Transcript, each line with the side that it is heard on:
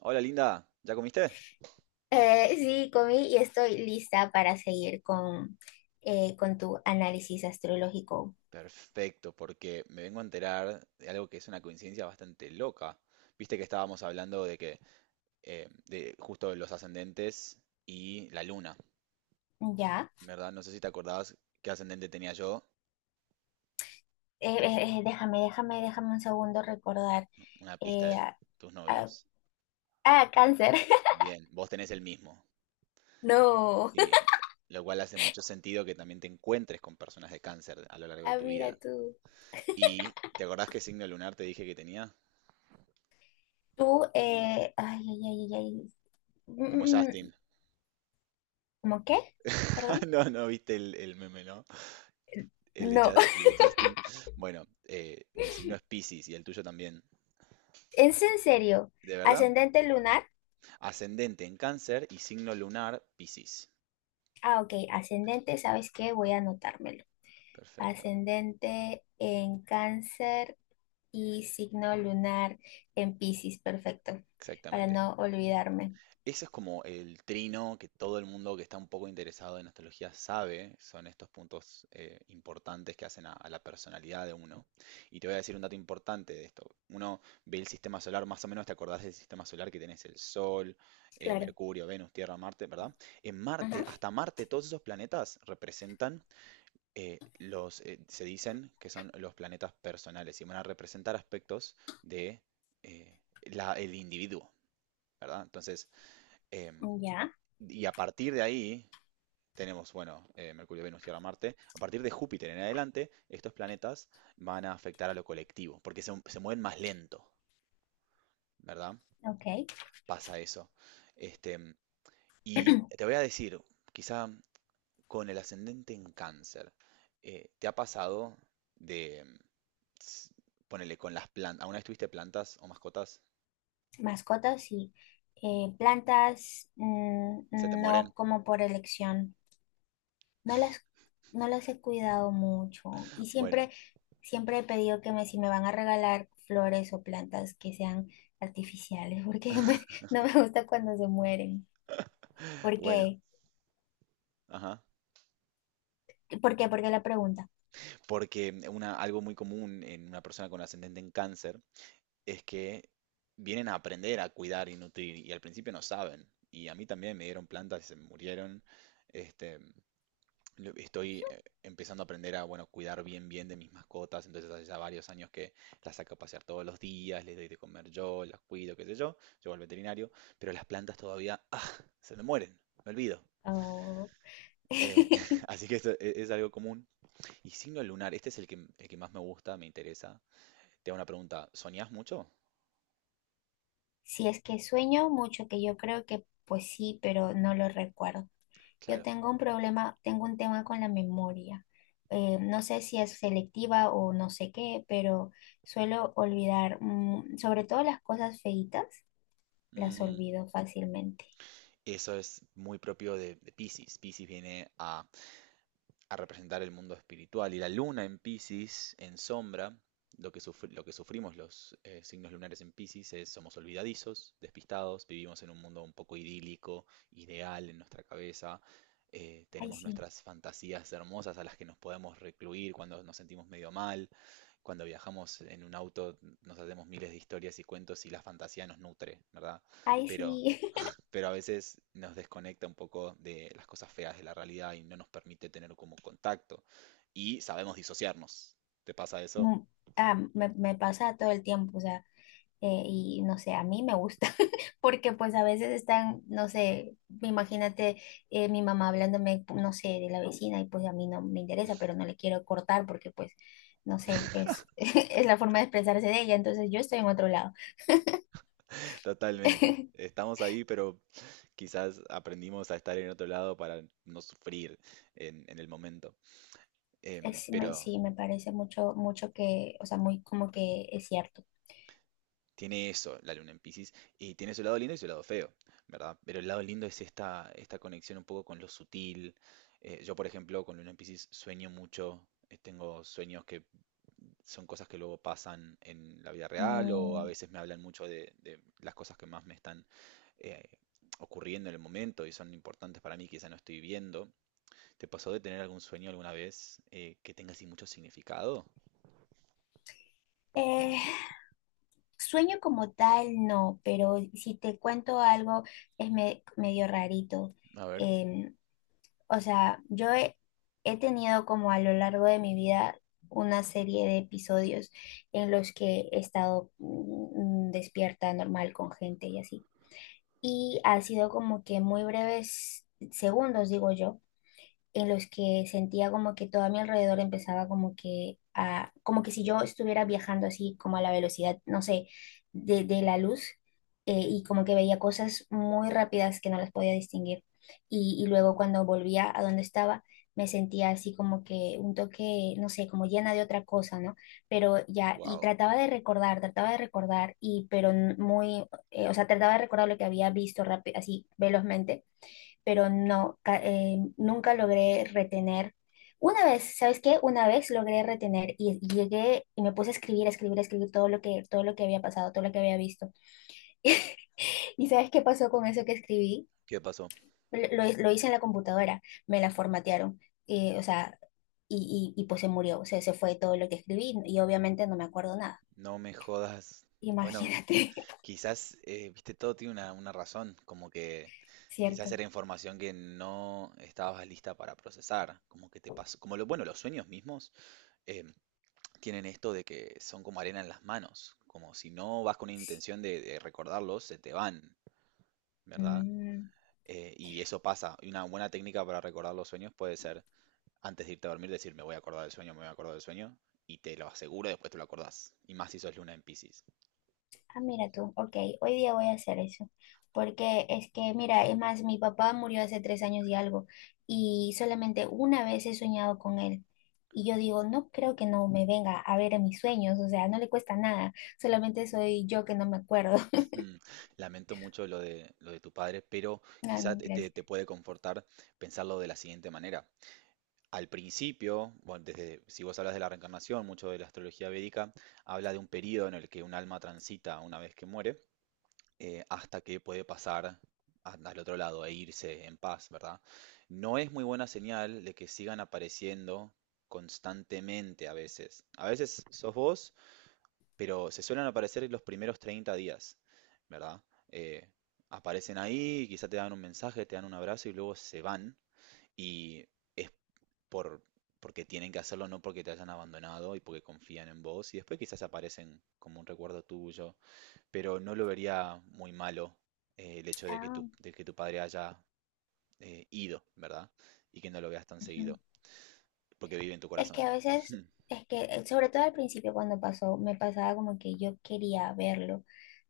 right: Hola Linda, ¿ya comiste?
left: Sí, comí y estoy lista para seguir con tu análisis astrológico.
right: Perfecto, porque me vengo a enterar de algo que es una coincidencia bastante loca. Viste que estábamos hablando de que de justo de los ascendentes y la luna,
left: Ya.
right: ¿verdad? No sé si te acordabas qué ascendente tenía yo,
left: Déjame un segundo recordar.
right: una pista
left: Eh,
right: de
left: ah,
right: tus
left: ah,
right: novios.
left: ah, cáncer.
right: Bien, vos tenés el mismo,
left: No.
right: sí, lo cual hace mucho sentido que también te encuentres con personas de cáncer a lo largo de
left: Ah,
right: tu
left: mira
right: vida.
left: tú.
right: ¿Y te acordás qué signo lunar te dije que tenía?
left: Tú, ay, ay, ay, ay, ay. Mm,
right: Como
left: mm,
right: Justin.
left: mm. ¿Cómo qué? Perdón.
right: No, no viste el meme, ¿no? El de,
left: No.
right: El de Justin. Bueno, mi signo es Piscis y el tuyo también.
left: ¿Es en serio?
right: ¿De verdad?
left: ¿Ascendente lunar?
right: Ascendente en Cáncer y signo lunar Piscis.
left: Ah, ok. Ascendente, ¿sabes qué? Voy a anotármelo.
right: Perfecto,
left: Ascendente en Cáncer. Y signo lunar en Piscis, perfecto, para
right: exactamente.
left: no olvidarme.
right: Ese es como el trino que todo el mundo que está un poco interesado en astrología sabe, son estos puntos importantes que hacen a la personalidad de uno. Y te voy a decir un dato importante de esto. Uno ve el sistema solar, más o menos te acordás del sistema solar que tenés el Sol,
left: Claro.
right: Mercurio, Venus, Tierra, Marte, ¿verdad? En Marte,
left: Ujú.
right: hasta Marte, todos esos planetas representan se dicen que son los planetas personales y van a representar aspectos de eh, el individuo, ¿verdad? Entonces, em,
left: Ya.
right: y a partir de ahí tenemos, bueno, Mercurio, Venus, Tierra, Marte. A partir de Júpiter en adelante, estos planetas van a afectar a lo colectivo, porque se mueven más lento, ¿verdad?
left: Ok.
right: Pasa eso. Este, y te voy a decir, quizá con el ascendente en cáncer, ¿te ha pasado de, s- ponele, con las plantas, ¿alguna vez tuviste plantas o mascotas?
left: Mascotas y plantas,
right: ¿Se te
left: no
right: mueren?
left: como por elección. No las, no las he cuidado mucho. Y siempre,
right: Bueno,
left: siempre he pedido que me, si me van a regalar flores o plantas que sean artificiales, porque no me gusta cuando se mueren. ¿Por
right: bueno,
left: qué?
right: ajá.
left: ¿Por qué la pregunta?
right: Porque una, algo muy común en una persona con ascendente en cáncer es que vienen a aprender a cuidar y nutrir y al principio no saben. Y a mí también me dieron plantas y se me murieron. Este, estoy empezando a aprender a, bueno, cuidar bien bien de mis mascotas. Entonces hace ya varios años que las saco a pasear todos los días, les doy de comer yo, las cuido, qué sé yo. Llevo al veterinario, pero las plantas todavía ¡ah! Se me mueren, me olvido.
left: Oh.
right: Eh, así que eso es, algo común. Y signo lunar, este es el que más me gusta, me interesa. Te hago una pregunta, ¿soñás mucho?
left: Si es que sueño mucho, que yo creo que pues sí, pero no lo recuerdo. Yo
right: Claro.
left: tengo un problema, tengo un tema con la memoria. No sé si es selectiva o no sé qué, pero suelo olvidar, sobre todo las cosas feitas, las
right: Mm,
left: olvido fácilmente.
right: eso es muy propio de Piscis. Piscis viene a representar el mundo espiritual. Y la luna en piscis en sombra, lo que, lo que sufrimos los signos lunares en piscis es somos olvidadizos, despistados, vivimos en un mundo un poco idílico, ideal en nuestra cabeza,
left: Ay,
right: tenemos
left: sí,
right: nuestras fantasías hermosas a las que nos podemos recluir cuando nos sentimos medio mal, cuando viajamos en un auto nos hacemos miles de historias y cuentos y la fantasía nos nutre, ¿verdad?
left: ay,
right: Pero
left: sí.
right: pero a veces nos desconecta un poco de las cosas feas de la realidad y no nos permite tener como contacto. Y sabemos disociarnos. ¿Te pasa eso?
left: Mm, me pasa todo el tiempo, o sea. Y no sé, a mí me gusta, porque pues a veces están, no sé, imagínate, mi mamá hablándome, no sé, de la vecina y pues a mí no me interesa, pero no le quiero cortar porque pues, no sé, es la forma de expresarse de ella, entonces yo estoy en otro lado.
right: Totalmente. Estamos ahí, pero quizás aprendimos a estar en otro lado para no sufrir en el momento. Pero
left: Sí, me parece mucho, mucho que, o sea, muy como que es cierto.
right: tiene eso la luna en Piscis y tiene su lado lindo y su lado feo, ¿verdad? Pero el lado lindo es esta, esta conexión un poco con lo sutil. Yo, por ejemplo, con luna en Piscis sueño mucho, tengo sueños que son cosas que luego pasan en la vida real o a
left: Mm,
right: veces me hablan mucho de las cosas que más me están eh, ocurriendo en el momento y son importantes para mí, quizá no estoy viendo. ¿Te pasó de tener algún sueño alguna vez que tenga así mucho significado?
left: eh, Sueño como tal, no, pero si te cuento algo, es medio rarito.
right: A ver.
left: em, O sea, yo he tenido como a lo largo de mi vida una serie de episodios en los que he estado despierta normal con gente y así. Y ha sido como que muy breves segundos, digo yo, en los que sentía como que todo a mi alrededor empezaba como que a, como que si yo estuviera viajando así como a la velocidad, no sé, de la luz. Y como que veía cosas muy rápidas que no las podía distinguir. Y luego cuando volvía a donde estaba, me sentía así como que un toque, no sé, como llena de otra cosa, ¿no? Pero ya, y
right: Wow.
left: trataba de recordar, y pero muy, o sea, trataba de recordar lo que había visto rápido, así velozmente, pero no, nunca logré retener. Una vez, ¿sabes qué? Una vez logré retener y llegué y me puse a escribir, a escribir, a escribir todo lo que había pasado, todo lo que había visto. ¿Y sabes qué pasó con eso que escribí?
right: ¿Qué pasó?
left: Lo hice en la computadora, me la formatearon, o sea, y pues se murió, o sea, se fue todo lo que escribí y obviamente no me acuerdo nada.
right: No me jodas. Bueno,
left: Imagínate.
right: quizás, viste, todo tiene una razón, como que quizás
left: ¿Cierto?
right: era información que no estabas lista para procesar, como que te pasó, como lo, bueno, los sueños mismos. Tienen esto de que son como arena en las manos, como si no vas con una intención de recordarlos, se te van, ¿verdad?
left: Mm.
right: Y eso pasa. Y una buena técnica para recordar los sueños puede ser, antes de irte a dormir, decir, me voy a acordar del sueño, me voy a acordar del sueño, y te lo aseguro, después te lo acordás. Y más si sos luna en Piscis.
left: Ah, mira tú, ok, hoy día voy a hacer eso, porque es que, mira, es más, mi papá murió hace 3 años y algo, y solamente una vez he soñado con él, y yo digo, no creo que no me venga a ver en mis sueños, o sea, no le cuesta nada, solamente soy yo que no me acuerdo.
right: Mm, lamento mucho lo de tu padre, pero
left: Ah,
right: quizá
left: no,
right: te, te
left: gracias.
right: puede confortar pensarlo de la siguiente manera. Al principio, bueno, desde, si vos hablas de la reencarnación, mucho de la astrología védica habla de un periodo en el que un alma transita una vez que muere, hasta que puede pasar al otro lado e irse en paz, ¿verdad? No es muy buena señal de que sigan apareciendo constantemente a veces. A veces sos vos, pero se suelen aparecer en los primeros 30 días, ¿verdad? Eh, aparecen ahí, quizá te dan un mensaje, te dan un abrazo y luego se van y es por, porque tienen que hacerlo, no porque te hayan abandonado y porque confían en vos. Y después quizás aparecen como un recuerdo tuyo. Pero no lo vería muy malo el hecho
left: Ah,
right: de que tu padre haya ido, ¿verdad? Y que no lo veas tan
left: ujú.
right: seguido. Porque vive en tu
left: Es que
right: corazón.
left: a veces, sobre todo al principio cuando pasó, me pasaba como que yo quería verlo,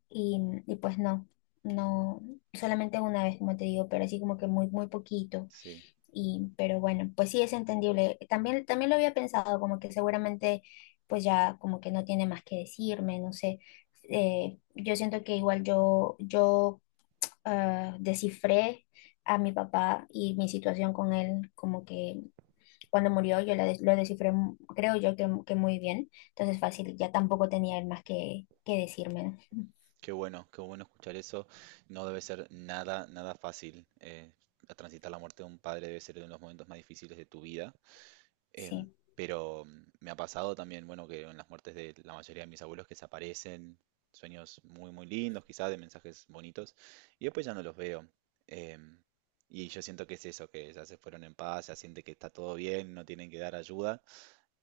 left: y, y pues no, no, solamente una vez, como te digo, pero así como que muy, muy poquito.
right: Sí.
left: Y, pero bueno, pues sí es entendible. También, también lo había pensado, como que seguramente pues ya como que no tiene más que decirme, no sé. Yo siento que igual descifré a mi papá y mi situación con él, como que cuando murió lo descifré, creo yo que muy bien. Entonces fácil, ya tampoco tenía él más que decirme, ¿no?
right: Qué bueno escuchar eso. No debe ser nada, nada fácil. Transitar la muerte de un padre debe ser uno de los momentos más difíciles de tu vida. Em,
left: Sí,
right: pero mm, me ha pasado también, bueno, que en las muertes de la mayoría de mis abuelos que se aparecen sueños muy, muy lindos, quizás de mensajes bonitos, y después ya no los veo. Em, y yo siento que es eso, que ya se fueron en paz, ya siente que está todo bien, no tienen que dar ayuda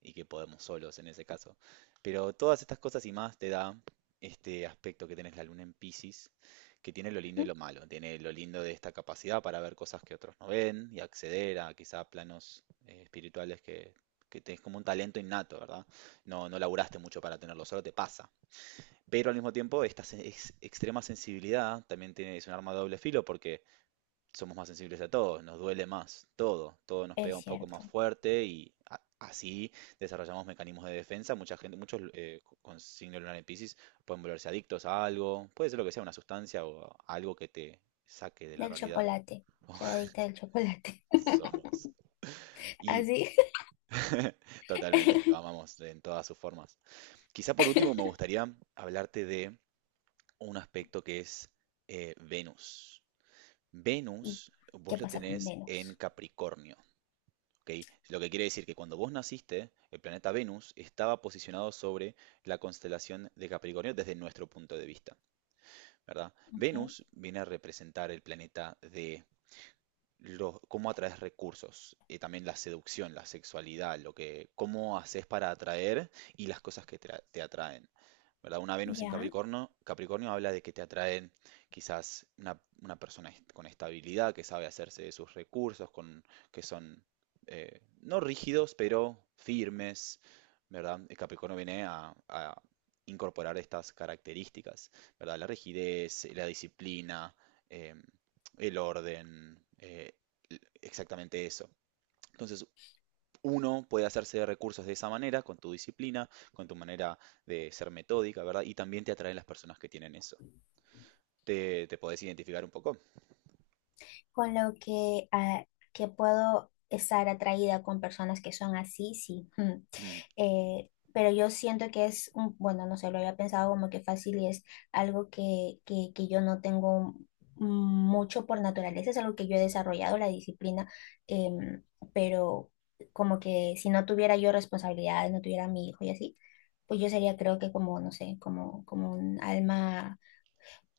right: y que podemos solos en ese caso. Pero todas estas cosas y más te da este aspecto que tenés la luna en Piscis, que tiene lo lindo y
left: ujú,
right: lo malo. Tiene lo lindo de esta capacidad para ver cosas que otros no ven y acceder a quizá planos espirituales que tenés como un talento innato, ¿verdad? No, no laburaste mucho para tenerlo, solo te pasa. Pero al mismo tiempo, esta extrema sensibilidad también tiene, es un arma de doble filo porque somos más sensibles a todo, nos duele más todo, todo nos pega
left: es
right: un poco más
left: cierto.
right: fuerte y así desarrollamos mecanismos de defensa. Mucha gente, muchos con signo lunar en Piscis pueden volverse adictos a algo, puede ser lo que sea, una sustancia o algo que te saque de la
left: Del
right: realidad.
left: chocolate, soy adicta del chocolate.
right: Somos. Y
left: Así.
right: totalmente, lo amamos en todas sus formas. Quizá por último me gustaría hablarte de un aspecto que es Venus. Venus,
left: ¿Qué
right: vos lo
left: pasa con
right: tenés en
left: Venus,
right: Capricornio. ¿Ok? Lo que quiere decir que cuando vos naciste, el planeta Venus estaba posicionado sobre la constelación de Capricornio desde nuestro punto de vista, ¿verdad?
left: ok?
right: Venus viene a representar el planeta de cómo atraes recursos, también la seducción, la sexualidad, lo que, cómo haces para atraer y las cosas que te atraen. ¿Verdad? Una Venus en
left: Ya,
right: Capricornio, Capricornio habla de que te atraen quizás una persona con estabilidad, que sabe hacerse de sus recursos, con, que son no rígidos, pero firmes, ¿verdad? El Capricornio viene a incorporar estas características, ¿verdad? La rigidez, la disciplina, em, el orden, exactamente eso. Entonces, uno puede hacerse de recursos de esa manera, con tu disciplina, con tu manera de ser metódica, ¿verdad? Y también te atraen las personas que tienen eso. ¿Te, te podés identificar un poco?
left: con lo que, que puedo estar atraída con personas que son así, sí. Mm.
right: Mm,
left: Pero yo siento que es un, bueno, no sé, lo había pensado como que fácil y es algo que yo no tengo mucho por naturaleza, es algo que yo he desarrollado, la disciplina, em, pero como que si no tuviera yo responsabilidades, no tuviera a mi hijo y así, pues yo sería creo que como, no sé, como un alma,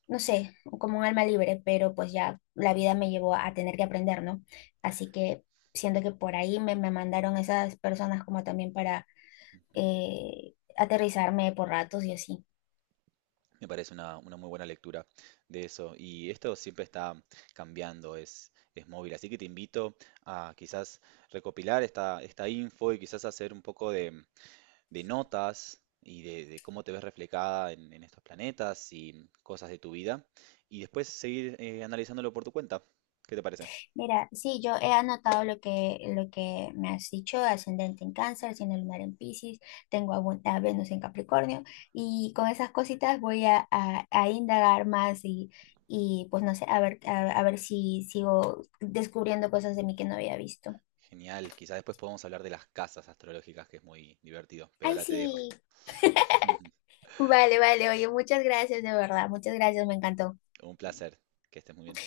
left: no sé, como un alma libre, pero pues ya la vida me llevó a tener que aprender, ¿no? Así que siento que por ahí me mandaron esas personas como también para
right: mm, mm.
left: aterrizarme por ratos y así.
right: Me parece una muy buena lectura de eso. Y esto siempre está cambiando, es móvil. Así que te invito a quizás recopilar esta, esta info y quizás hacer un poco de notas y de cómo te ves reflejada en estos planetas y cosas de tu vida, y después seguir analizándolo por tu cuenta. ¿Qué te parece?
left: Mira, sí, yo he anotado lo que me has dicho, ascendente en Cáncer, signo lunar en Piscis, tengo a Venus en Capricornio y con esas cositas voy a indagar más y... Y pues no sé, a ver, a ver si sigo descubriendo cosas de mí que no había visto.
right: Genial, quizás después podamos hablar de las casas astrológicas, que es muy divertido, pero
left: Ay,
right: ahora te dejo.
left: sí. Vale, vale, oye, muchas gracias, de verdad, muchas gracias, me encantó.
right: Un placer, que estés muy bien.